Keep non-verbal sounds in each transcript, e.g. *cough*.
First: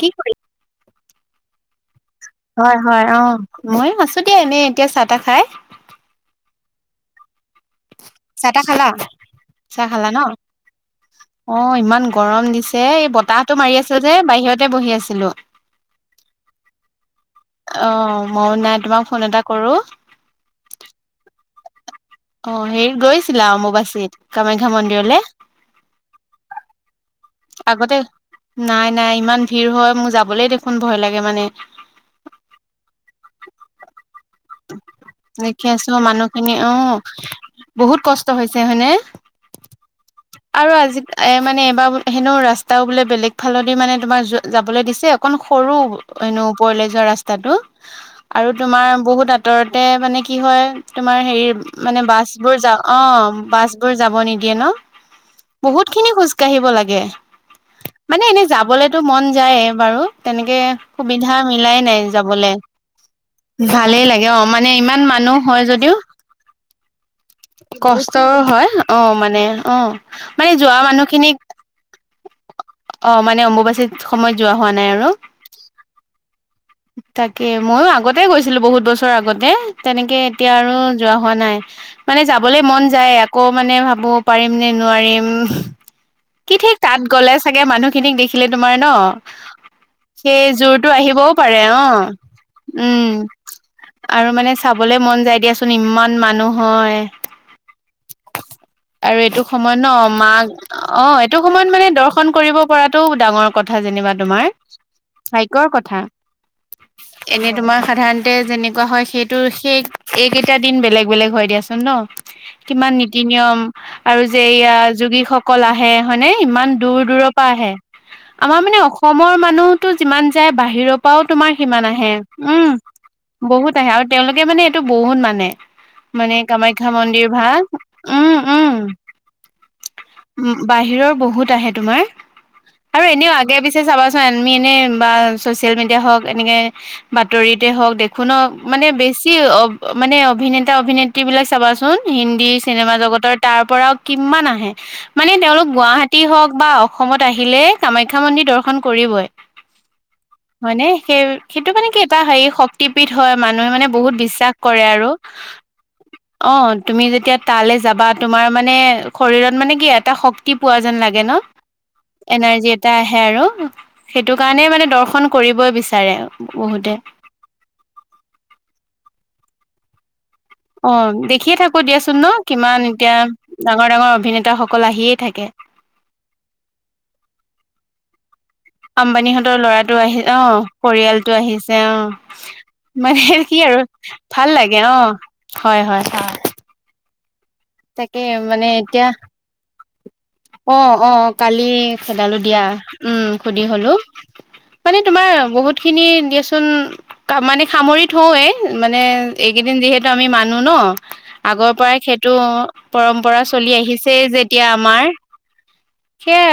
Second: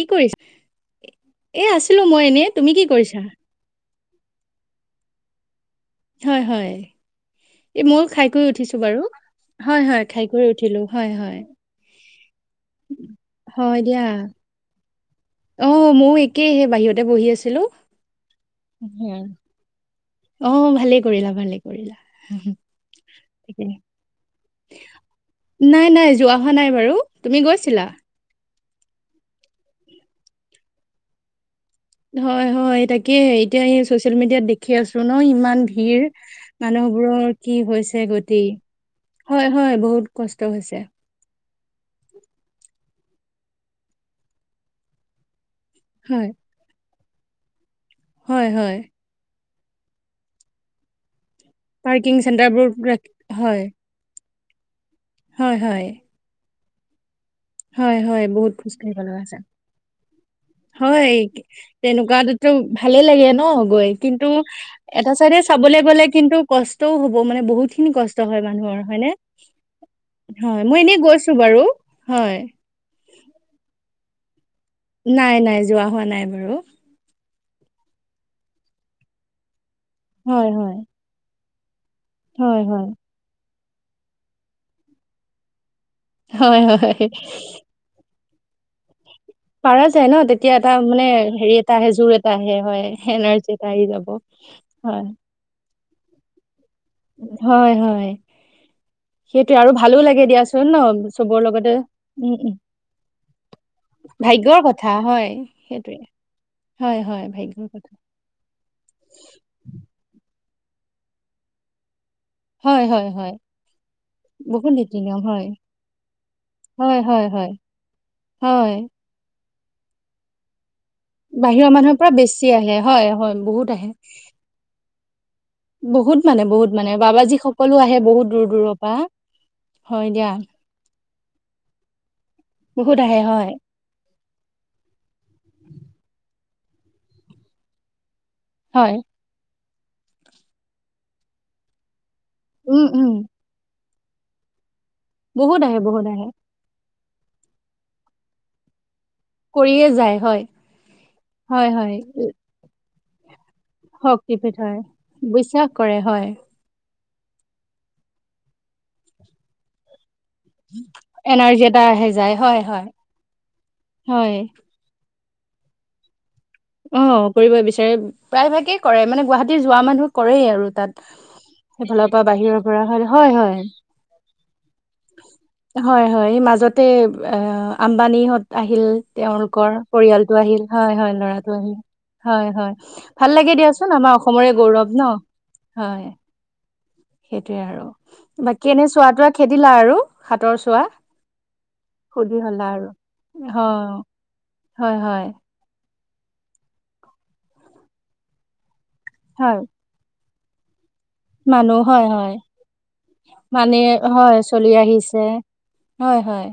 কি কৰি এ আছিলো মই এনে, তুমি হয় কি হয় কৰিছা? আহ মই আছো দি এনে এতিয়া চাহ তাহ খাই হয় হয় এ ময় খাই কৰি চাহ তাহ উঠিছো খালা বাৰু হয় চাহ হয় খালা ন খাই কৰি উঠিলো হয় হয় অ ইমান গৰম দিছে এই বতাহটো মাৰি হয় আছিলো দিয়া, যে বাহিৰতে বহি আছিলো অ ময়ো একেই সেই বাহিৰতে বহি আছিলো অ মইও নাই তোমাক ফোন এটা কৰো অ ভালে কৰিলা ভালে অ হেৰিত গৈছিলা অম্বুবাচীত কামাখ্যা মন্দিৰলে নাই নাই যোৱা হোৱা নাই বাৰু তুমি গৈছিলা আগতে নাই নাই ইমান ভিৰ হয় মোক যাবলৈ দেখোন ভয় লাগে মানে হয়-হয়, তাকে এতিয়া এই চচিয়েল মিডিয়াত দেখি আছো ন, ইমান দেখি আছো ভিৰ মানুহখিনি অ মানুহবোৰৰ কি বহুত হৈছে কষ্ট গতি হৈছে হয়নে হয়-হয়, বহুত কষ্ট আৰু হৈছে। টাও বোলে বেলেগ ফালেদি মানে তোমাৰ যাবলৈ দিছে অকন সৰু হয় এনো ওপৰলৈ যোৱা ৰাস্তা *unintelligible* হয় আৰু, হয়, তোমাৰ বহুত আঁতৰতে মানে কি হয়, তোমাৰ হেৰি মানে পাৰ্কিং বাছ বোৰ চেণ্টাৰবোৰ যা, ৰাখ- অ', হয় বাছ বোৰ যাব নিদিয়ে ন, হয় বহুত হয়। খিনি খোজঢ় কাঢ়িব লাগে, হয় মানে হয় এনেই বহুত খোজ কাঢ়িব যাবলেতো লগা মন হৈছে যায় বাৰু। তেনেকে হয় সুবিধা মিলাই নাই তেনেকুৱাতো যাবলে, ভালে লাগে ন গৈ ভালেই লাগে কিন্তু অ মানে ইমান এটা মানুহ চাইডে হয় চাবলৈ যদিও, গ'লে কিন্তু কষ্টও হ'ব মানে বহুত খিনি কষ্ট হয়, মানুহৰ হয়নে অ' মানে অ', মানে হয় যোৱা মই এনেই মানুহ গৈছো খিনিক, বাৰু হয় অ', মানে অম্বুবাচিত সময়ত যোৱা হোৱা আৰু নাই নাই যোৱা হোৱা নাই বাৰু। তাকে ময়ো আগতে গৈছিলো বহুত বছৰ আগতে, তেনেকে হয় এতিয়া আৰু হয় যোৱা হোৱা নাই। মানে যাবলৈ হয় মন হয় যায় আকৌ মানে ভাবো পাৰিম নে নোৱাৰিম কি হয় ঠিক তাত হয় গ'লে চাগে মানুহখিনিক দেখিলে তোমাৰ ন পাৰা যায় ন, সেই তেতিয়া এটা জোৰটো মানে আহিবও হেৰি পাৰে এটা অ আহে জোৰ এটা আহে হয়, উম এনাৰ্জি এটা আহি যাব, আৰু মানে চাবলে হয়। মন যায় দিয়াচোন ইমান মানুহ হয় হয় হয়। আৰু এইটো সেইটোৱে আৰু সময়ত ন, ভালো লাগে মা দিয়াচোন ন অ' এইটো চবৰ সময়ত লগতে মানে দৰ্শন উম উম কৰিব পৰাটো ডাঙৰ কথা। কথা যেনিবা তোমাৰ, ভাগ্যৰ কথা হয় ভাইকৰ সেইটোৱে কথা। হয়, হয়, এনেই ভাগ্যৰ তোমাৰ কথা। সাধাৰণতে যেনেকুৱা হয়, সেইটো সেই স কেইটা দিন বেলেগ বেলেগ হয় দিয়াচোন ন। হয়, কিমান হয়, নীতি হয়, নিয়ম আৰু যে বহুত ইয়া নীতি নিয়ম হয়। যোগীসকল আহে হয়নে, ইমান দূৰ হয়, দূৰ হয়, হয়, আহে, আমাৰ হয়, মানে অসমৰ মানুহতো যিমান যায় বাহিৰৰ পৰা কপাও তোমাৰ বাহিৰৰ সিমান মানুহৰ পৰা আহে, বেছি উম, আহে হয়, হয়, বহুত আহে, আৰু তেওঁলোকে মানে এইটো বহুত মানে। বহুত মানে বহুত কামাখ্যা মানে মন্দিৰ বাবাজী ভাগ, সকলো আহে বহুত উম দূৰ দূৰৰ উম। পৰা হয় দিয়া। উ' বাহিৰৰ বহুত আহে তোমাৰ, বহুত আৰু আহে এনেও হয়, আগে পিছে চাবাচোন আমি এনে বা চিয়েল মিডিয়া হওক, এনেকে বাতৰিতে হওক, দেখো ন, মানে হয়, বেছি মানে অভিনেতা অভিনেত্ৰী বিলাক চাবাচোন, হিন্দী উম, চিনেমা উম, জগতৰ, তাৰ পৰাও কিমান আহে। মানে বহুত তেওঁলোক আহে বহুত গুৱাহাটী আহে হওক বা অসমত আহিলে কামাখ্যা মন্দিৰ দৰ্শন কৰিয়ে যায় হয় হয় নে, সেই হয়, সেইটো মানে হয়, কি এটা হে শক্তিপীঠ হয় মানুহে মানে বহুত বিশ্বাস শক্তিপীঠ হয়, কৰে আৰু, বিশ্বাস কৰে হয়, অ' তুমি যেতিয়া তালৈ যাবা তোমাৰ মানে শৰীৰত মানে কি ই এটা শক্তি পোৱা যেন লাগে ন এনাৰ্জি এটা আহে যায় হয়, এনাৰ্জি হয়, এটা আহে আৰু, সেইটো হয়। কাৰণে মানে দৰ্শন কৰিবই বিচাৰে। বহুতে অ' কৰিব বিচাৰে, প্ৰায়ভাগেই কৰে, মানে গুৱাহাটী যোৱা মানুহ কৰেই আৰু তাত। অ' দেখিয়ে থাকো সেইফালৰ দিয়াচোন পৰা ন, বাহিৰৰ পৰা কিমান হয়, এতিয়া হয়, হয়, ডাঙৰ ডাঙৰ অভিনেতা সকল আহিয়ে থাকে। হয়-হয়, মাজতে এই আম্বানিহত আম্বানীহঁতৰ ল'ৰাটো আহি, আহিল অ' হয়, হয়, পৰিয়ালটো ল'ৰাটো আহিল আহিছে হয়, হয়। অ' ভাল মানে লাগে কি আৰু, দিয়াচোন আমাৰ অসমৰে ভাল লাগে গৌৰৱ ন অ', হয়-হয়-হয়। *inaudible* সেইটয়ে আৰু, বাকী এনে চোৱা তোৱা খেদিলা আৰু? হাতৰ চোৱা অ' অ, কালি সুধি খেলালো দিয়া, হ'লা আৰু উম সুধি হলো। অ', হয়, মানে হয়, তোমাৰ বহুত খিনি দিয়াচোন মানে সামৰি থৌএ, মানে হয়, এইকেইদিন যিহেতু আমি মান আানো ন, আগৰ মানুহ পৰাই হয়, হয়, সেইটো পৰম্পৰা চলি মানে আহিছেই হয়, যেতিয়া চলি আমাৰ। আহিছে হয় হয়।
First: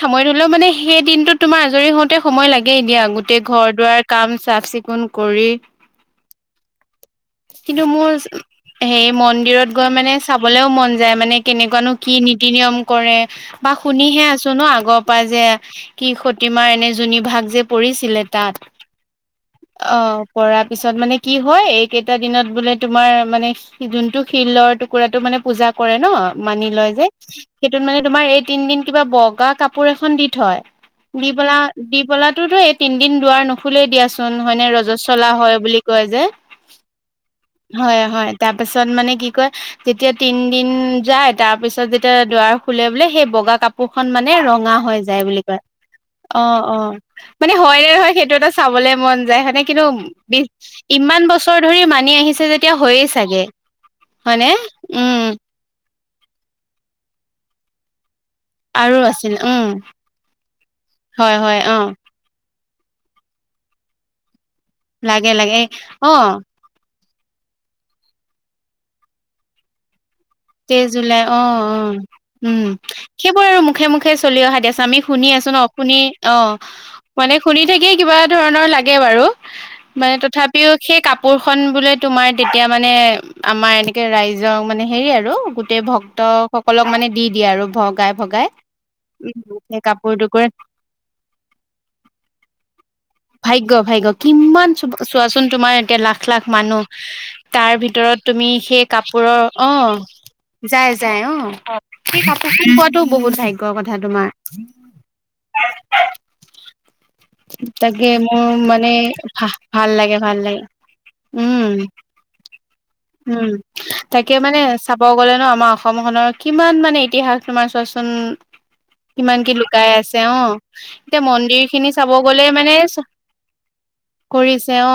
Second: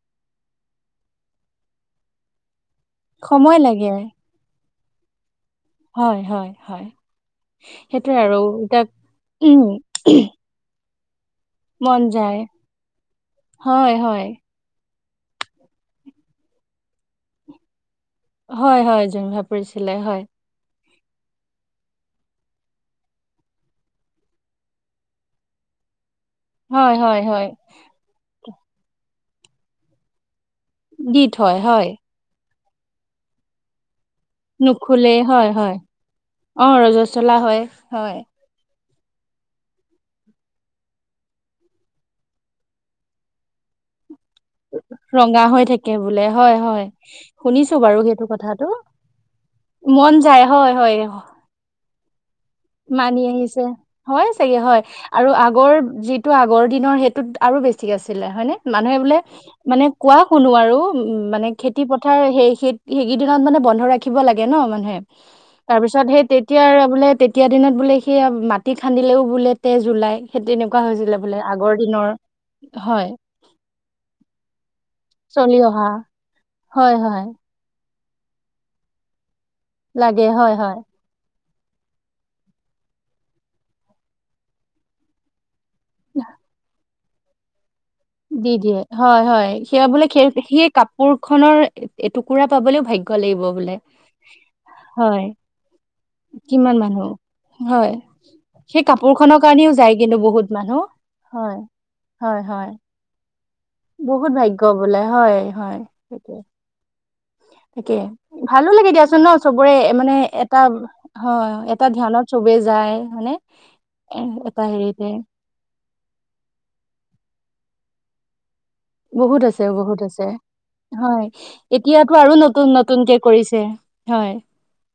খাময় ধলেও মানে সেই দিনটোো তোমাৰ আজৰি হওঁতে সময় লাগে এতিয়াা গোটেই সময় ঘৰ লাগে। দুৱাৰ কাম চাফ চিকুণ কোন কৰি হয়, হয়, হয়। কিন্তু সেইটোৱে মোৰচ আৰু এতিয়া হেই উম, মন্দিৰত গৈ মানে চাবলেও মন যায় মানে। কেনেকুৱানো মন কি যায়। নীতি নিয়ম কৰে, বা হয়, হয়। শুনিহে আছো ন আগ পাই যে কি সতীমাৰ এনে যুনি ভাগ যে পৰিছে। ছিলে তাত হয়, হয়, জুইন ভাঁপুৰি অ, চিলাই হয়। পৰা পিছত মানে কি হয় এই কেইটা দিনত বোলে তোমাৰ মানে যোনটো শিলৰ টুকুৰাটো মানে পূজা কৰে ন? মানি লয় হয়, যে, হয়, হয়। সেইটোত মানে তোমাৰ এই তিন দিন কিবা বগা কাপোৰ এখন দি থয়। দি পেলা থয় হয়। দি পেলাতো তো এই তিন দিন দুৱাৰ নুখুলেই দিয়াছো চোন হয়নে নুখুলেই ৰজস্বলা হয় বুলি কয় যে স্বলা হয়, হয়। ছত মানে কি কয় যেতিয়া তিন দিন যায়, তাৰ পিছত যেতিয়া দুৱাৰ খোলে বোলে সেই বগা কা কাপোখন মানে ৰঙা হৈ যায় বুলি ৰঙা কয়। হৈ থাকে বোলে অ, হয়, অ। হয়। মানে শুনিছো হয় নে বাৰু নহয় সেইটো এটা কথাটো। চাবলে মন যায় হয়নে। কিন্তু, মন যায় হয়, হয়। ইমান বছৰ ধৰি মানি আহি মানি আহিছে। হয় চাগে হয়, উম, আৰু আগৰ যি তো আগৰ দিনৰ হেটোত আৰু বেছি আছি ছিলে হয়নে? আৰু মানুহে বোলে, আছিল উম, মানে কোৱা শুনো আৰু উ-উ হয়, মানে হয়, খেতি অ', পথাৰ হেই সে সেইকেইদিনত মানে বন্ধ ৰাখিব লাগে ন মানুহে? লাগে, লাগে তাৰ পিছত সেই অ', তেতিয়াৰ বোলে তেতিয়া দিনত বোলে সেইয়া মাটি খান্দিলেও বোলে তেজ ওলাই। সেই তেনেকুৱা তেইছ হৈছিলে জুলাই বোলে অ, অ, আগৰ দিনৰ উম। হয় সেইবোৰ আৰু মুখে মুখে চলি অহা দেছোন আমি শুনি আছোঁ চলি ন? অহা আপুনি অ, হয় হয় মানে শুনি থাকিয়ে কিবা ধৰণৰ লাগে বাৰু, মানে লাগে হয় তথাপিও হয় সেই কাপোৰ খন বোলে তোমাৰ তেতিয়া মানে, আমাৰ এনেকে ৰাইজক মানে হেৰি আৰু *unintelligible* টে ভক্তসকলক মানে দি দিয়ে আৰু ভক্ত দি দিয়ে হয়, হয় সেয়া বোলে কাপোৰ খেৰ টুকুৰে সেই কাপোৰ খনৰ এটুকুৰা পাবলেও ভাগ্য লাগিব ভাগ্য, বোলে ভাগ্য কিমান চুব হয় চোৱাচোন তোমাৰ এতিয়া লাখ লাখ মানুহ তাৰ হয় ভিতৰত তুমি সেই কাপোৰ খনৰ কাপোৰৰ অ, কাৰণেও যায় কিন্তু বহুত মানুহ যাই, যাই অ। হয় হয় হয় *unintelligible* পোৱাতো ব বহুত ভাগ্যয বোলে হয়, হয়, সেইটোৱে। *inaudible* তাকে মোৰ ভালো মানে লাগে দিয়াচোন ন ভাহ চবৰে ভাল মানে লাগে, ভাল এটা লাগে। হয় উম। এটা ধ্যানত চবে যায় হয়নে উম এ তাকে মানে এটা চাব হেৰিতে গ'লে ন' আমাৰ অসম খনৰ কিমান মানে ইতিহাস তোমাৰ চোৱাচোন। ইমান বহুত কি আছে লুকাই বহুত আছে অ' এতিয়া হয় মন্দিৰ খিনি ব এতিয়াতো আৰু গ'লে নতুন মানে চা নতুনকে কৰিছে হয় *inaudible* কৰিছে অ।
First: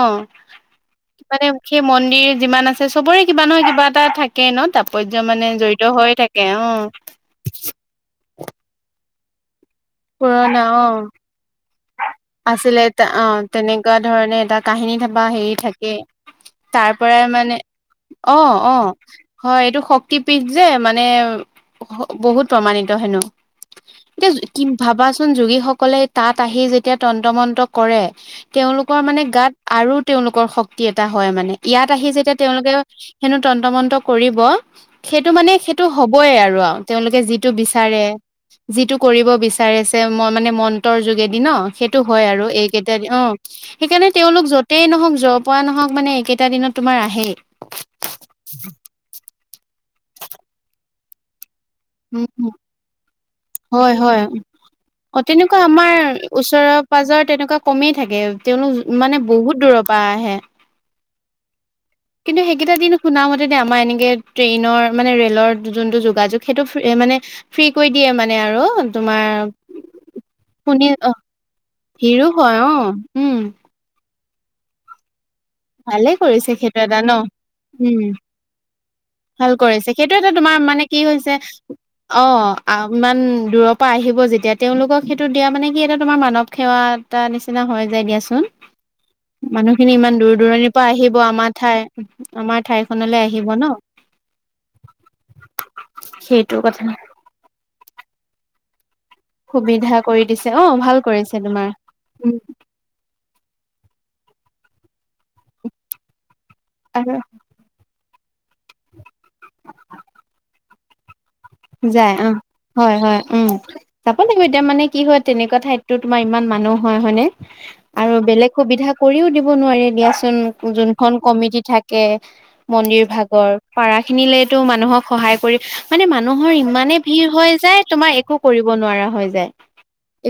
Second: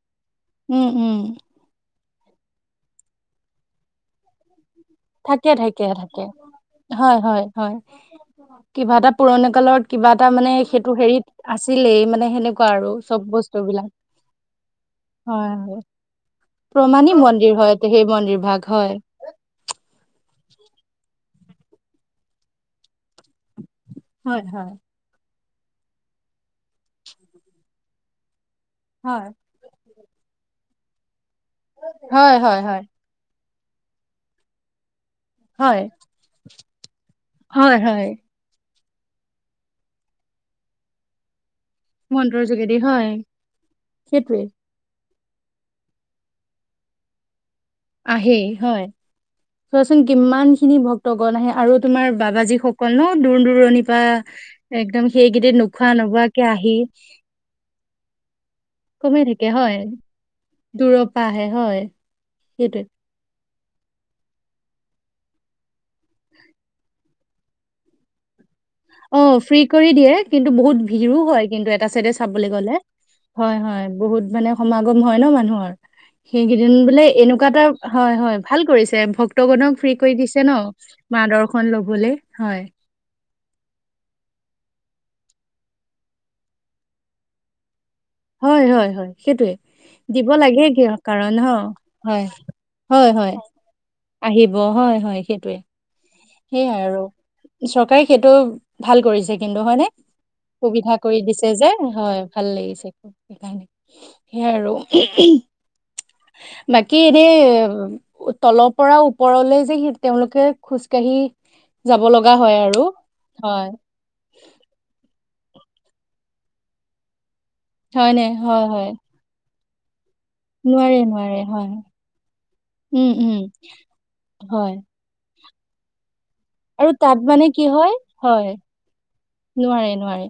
উম উম মানে সে মন্দিৰ যিমান আছে চবৰে কিবা নহয় কিবা এটা থাকে ন? তাপ পৰ্য মানে থাকে জড়িত থাকে হৈয়ে থাকে, অ। হয় পুৰণা কালত কিবা এটা মানে পুৰণা অ সেইটো হেৰিত আছিলেই, মানে সেনেকুৱা আছিলে আৰু চব বস্তু বিলাক। *unintelligible* হয় হেই হয়। থাকেই। তাৰ প্ৰমাণী পৰাই মন্দিৰ মানে, হয় সেই অ, মন্দিৰ ভাগ অ। হয়। হ এইটো শক্তি পীঠ যে মানে হ বহুত প্ৰমাণিত হেনো হয় *unintelligible* কি হয় ভাবাচোন যোগীসকলে তাত আহি যেতিয়া তন্ত মন্ত কৰে। তেওঁলোকৰ মানে হয়। গাত আৰু তেওঁলোকৰ শক্তি এটা হয় মানে, ইয়াত আহি যেতিয়া হয় হয় তেওঁলোকে হয় হেনো তন্ত মন্ত কৰিব সেইটো মানে হয় সেইটো হ'বই আৰু আউ তেওঁলোকে যিটো হয় বিচাৰে হয় যিটো কৰিব। বিচাৰিছে মই মানে মন্ত্ৰৰ যোগেদি ন? সেইটো হয় আৰু মন্ত্ৰৰ যোগেদি এইকেইটা হয় দিন অ, সেইকাৰণে সেইটোৱে। তেওঁলোক যতেই নহওঁক য' পৰা নহওঁক মানে এইকেইটা দিনত তোমাৰ আহেই আহেই হয়। চোৱাচোন কিমান খিনি ভক্তগণ আহে। আৰু তোমাৰ উম বাবাজী সকল ন? দূৰ দূৰণিৰ হয় পা, হয় একদম অ তেনেকুৱা সেইগিদিন নোখোৱা আমাৰ নোবোৱাকে আহি পাজৰ তেনেকুৱা কমেই থাকে তেওঁলোক মানে বহুত দূৰৰ পৰা আহে। তৰপ আহে হয়। কিন্তু সেইকেইটা সেইটোৱে। দিন শুনা মান যদি আমাৰ এনেকে ট্ৰেইনৰ মানে ৰেলৰ যোনটো যোগাযোগ সেইটো ফ মানে ফ্ৰী কৰি দিয়ে মানে আৰু। তোমাৰ অ', ফ্ৰী কৰি দিয়ে কিন্তু বহুত শুনি অ ভিৰো হয় কিন্তু এটা চাইডে ভিৰো চাবলৈ হয় অ গ'লে উম হয়', হয়। বহুত মানে সমাগম হয় ন মানুহৰ ভালে কৰিছে সেইকেইদিন সেইটো এটা বোলে ন এনেকুৱা এটা উম হয', হয় ভাল কৰিছে ভাল ভক্তগণক কৰিছে ফ্ৰী কৰি সেইটো এটা দিছে ন তোমাৰ মানে কি মা হৈছে দৰ্শন লবলে অ', হয় ইমান দূৰৰ পাই আহিব যেতিয়া তেওঁলোকক সেইটো দিয়া মানে কি এটা তোমাৰ মানৱ সেৱা এটা নিচিনা হয়। দিয়াচোন হয় হয় হয় সেইটোয়ে মানুহখিনি ইমান দিব দূৰ লাগে দূৰণিৰ পৰা কিয় আহিব কাৰণ হ আমাৰ ঠাই হয় আমাৰ ঠাই হয় লৈ হয় আহিব ন। আহিব হয় হয় সেইটোৱে সেইটো সেইয়াই কথা আৰু চৰকাৰে সেইটো ভাল কৰিছে কিন্তু হয়নে। সুবিধা কৰি দিছে অ সুবিধা ভাল কৰি কৰিছে দিছে যে তোমাৰ হয় উম ভাল লাগিছে সেইকাৰণে সেইয়াই আৰু। বাকী আৰু এনে তলৰ পৰা ওপৰলৈ যে সি তেওঁলোকে খোজকাঢ়ি যাব যাই অ', লগা হয় আৰু। হয', হয', উম হয়, যাব লাগিব এতিয়া মানে কি হয় তেনেকুৱা ঠাইতো তোমাৰ ইমান মানুহ হয় হয়নেে আৰু হয়নে? বেলেগ হয়, হয়। সুবিধা কৰিও দিব নোৱাৰে দিয়া নোৱাৰে যোনখন নোৱাৰে কমিটি হয়। থাকে মন্দিৰ উম, উম, ভাগৰ পাৰা খিনিলেতো হয়। মানুহক সহায় কৰি। মানে মানুহৰ আৰু ইমানে তাত ভিৰ মানে হয় কি যায় তোমাৰ একো হয়, কৰিব নোৱাৰা হয়। নোৱাৰে নোৱাৰে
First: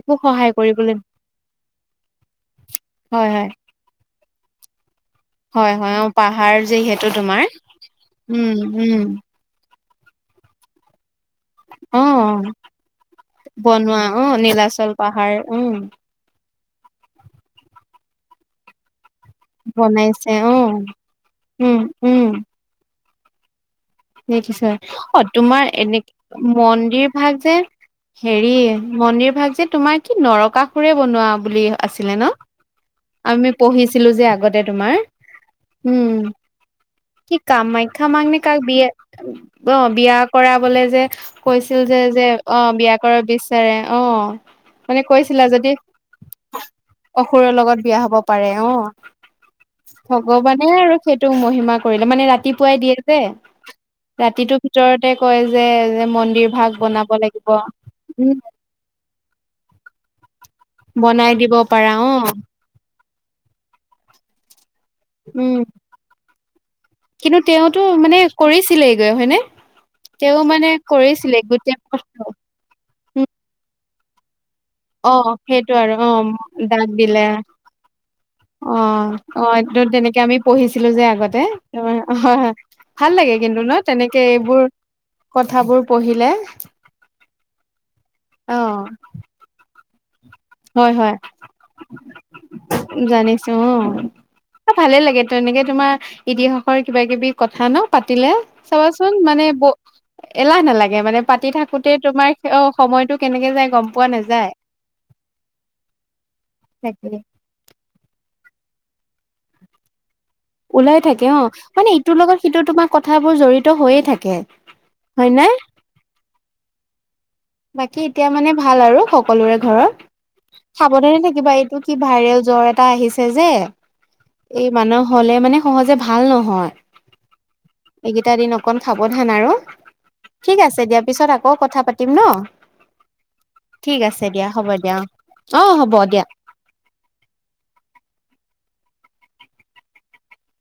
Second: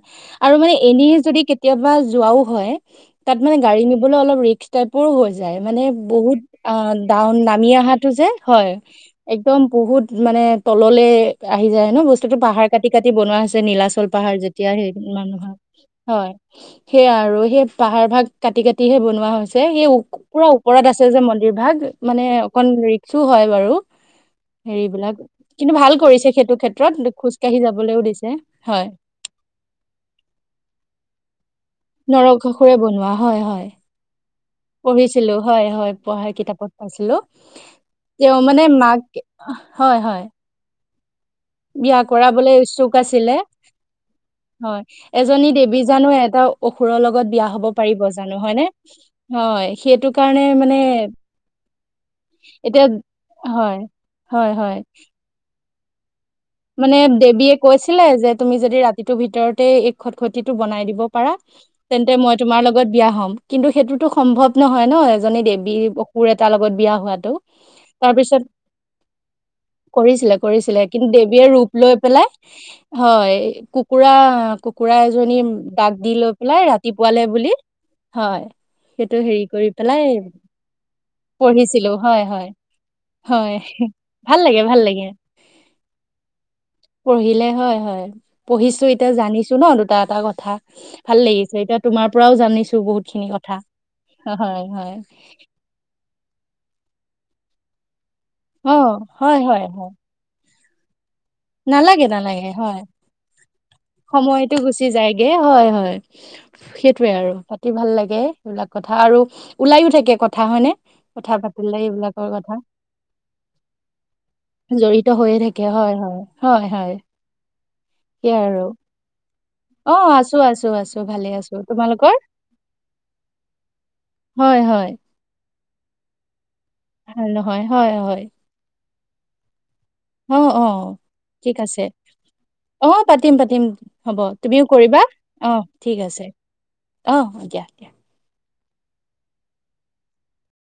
আৰু মানে এনেই যদি কেতিয়াবা যোৱাও হয় হয় তাত হয় মানে গাড়ী নিব অল ৰিস্ক ৰূপে পৰ হৈ যায় হয় মানে হয় অ বহুত পাহাৰ অ', যিহেতু ডউন তোমাৰ নামি অহাতেওঁ যে উম হয় উম একদম বহুত মানে তললে আহি যায় অ ন বস্তুতটো পাহাৰ কাটি কাটি বনোৱা হৈছে নীলা চ বনোৱা অ পাহাৰ যেতিয়া সেই নীলাচল পাহাৰ মানুহৰ উম হয়। সেয়া আৰু সেই পাহাৰ ভাগ কাটি কাটিহে বনোৱা ৱা হৈছে সেই বনাইছে পুৰা অ ওপৰত আছে যে মন্দিৰ ভাগ উম মানে উম অকন ৰিক্সো হয় বাৰু দেখিছো হেৰিবলাক অ তোমাৰ কিন্তু ভাল এনে কৰিছে সেইটো ক্ষেত্ৰত খোজ কাঢ়ি যাবলৈও দিছে। এ হয় মন্দিৰ ভাগ যে তোমাৰ কি নৰকাসুৰে বনোৱা বুলি আছিলে ন। নৰকাসুৰে বনোৱা হয় আমি হয় পঢ়িছিলো যে আগত তোমাৰ পঢ়িছিলো হয় হয় উম পঢ়াৰ কিতাপত পাইছিলো কি কামাখ্যা মাক তেওঁ নে কাক মানে বিয়ে মাক অ', হয় বিয়া হয় কৰা বলে যে। কৈছিল যে বিয়া যে কৰাবলৈ অ', ইচ্ছুক বিয়া কৰাৰ আছিলে বিচাৰে অ। হয় মানে কৈছিলা এজনী যদি দেৱী জানো এটা অসুৰৰ লগত বিয়া অসুৰৰ হব লগত বিয়া পাৰিব হব জানো পাৰে হয়নে অ। হয় সেইটো কাৰণে ভগৱানে আৰু মানে সেইটো মহিমা কৰিলে মানে ৰাতিপুৱাই এতিয়া দিয়ে যে। হয়, হয়, ৰাতিটোৰ হয়। ভিতৰতে কয় যে যে মন মানে দেৱীয়ে কৈছিলে যে তুমি যদি ৰাতিটোৰ ভিতৰতে এই খট খতিটো বনাই দিব পাৰা। দিব পাৰা অ তেন্তে মই তোমাৰ লগত বিয়া হম কিন্তু সেইটোতো সম্ভৱ নহয় ন এজনী উম দেৱী অকুৰ এাৰ লগত বিয়া হোৱা তেওঁ কিন্তু তেওঁতো তাৰ মানে পাছত কৰিছিলেগৈ হয়নে কৰিছিলে তেওঁ মানে কৰিছিলে কিন দে কৰিছিলে বি ৰূপ গোটেই লৈ পথটো পেলাই হয় কুকুৰা কুকুৰা অ এজনী সেইটো আৰু দাগ অ দি লৈ পেলাই দাগ দিলে ৰাতিপুৱালে বুলি। হয় অ সেইটো হেৰি অ কৰি এইটো পেলাই তেনেকে আমি পঢ়িছিলো যে আগতে পঢ়িছিলো হয়', হয়। ভাল লাগে কিন্তু ন হয় তেনেকে ভাল এইবোৰ লাগে ভাল লাগে। কথাবোৰ পঢ়িলে পঢ়িলে হয়', হয় অ পঢ়িছো এতিয়া জানিছো ন দুটা এটা ক হয় হয় ভাল লাগিছে এতিয়া তোমাৰ পৰাও জানিছো বহুত খিনি জানিছো কথা। অ হয় হয় ভালে লাগে এনেকে তোমাৰ ইতিহাসৰ কিবা কিবি কথা ন। পাতিলে অ চাবাচোন হয় মানে হয় ব হয় এলাহ নালাগে মানে পাতি থাকোতে নালাগে নালাগে তোমাৰ অ হয় সময়তটো কেনেকে যায় গম পোৱা নাযায়। সময়টো গুচি যায়গে হয়', হয়', তাকে সেইটয়ে আৰু পাতি ভাল লাগে সেইবিলাক কথা আৰু ওলাইো থাকে ক ওলাই থাকে। অ মানে ইটোৰ লগত কথা সিটো তোমাৰ কথাবোৰ জড়িত হৈয়ে থাকে। জড়িত হয় হৈয়ে নে থাকে। হয়, হয়, হয়, হয় বাকী এতিয়া মানে ভাল আৰু সকলোৰে অ ঘৰত, আছো আছো আছো সাৱধানে ভালে আছো থাকিবা। এইটো কি তোমালোকৰ ভাইৰেল জ্বৰ এটা আহিছে যে, হয় এই হয় মানুহ হলে, মানে সহজে ভাল নহয়। ভাল নহয়, হয়, হয় এইকেইটা দিন অকন সাৱধান আৰু, অ ঠিক অ আছে দিয়া পিছত আকৌ ঠিক কথা আছে। পাতিম ন অহ, পাতিম পাতিম ঠিক হ'ব। আছে দিয়া তুমিও দিয়া কৰিবা অ। হ'ব ঠিক দিয়া আছে। অহ দিয়া দিয়া।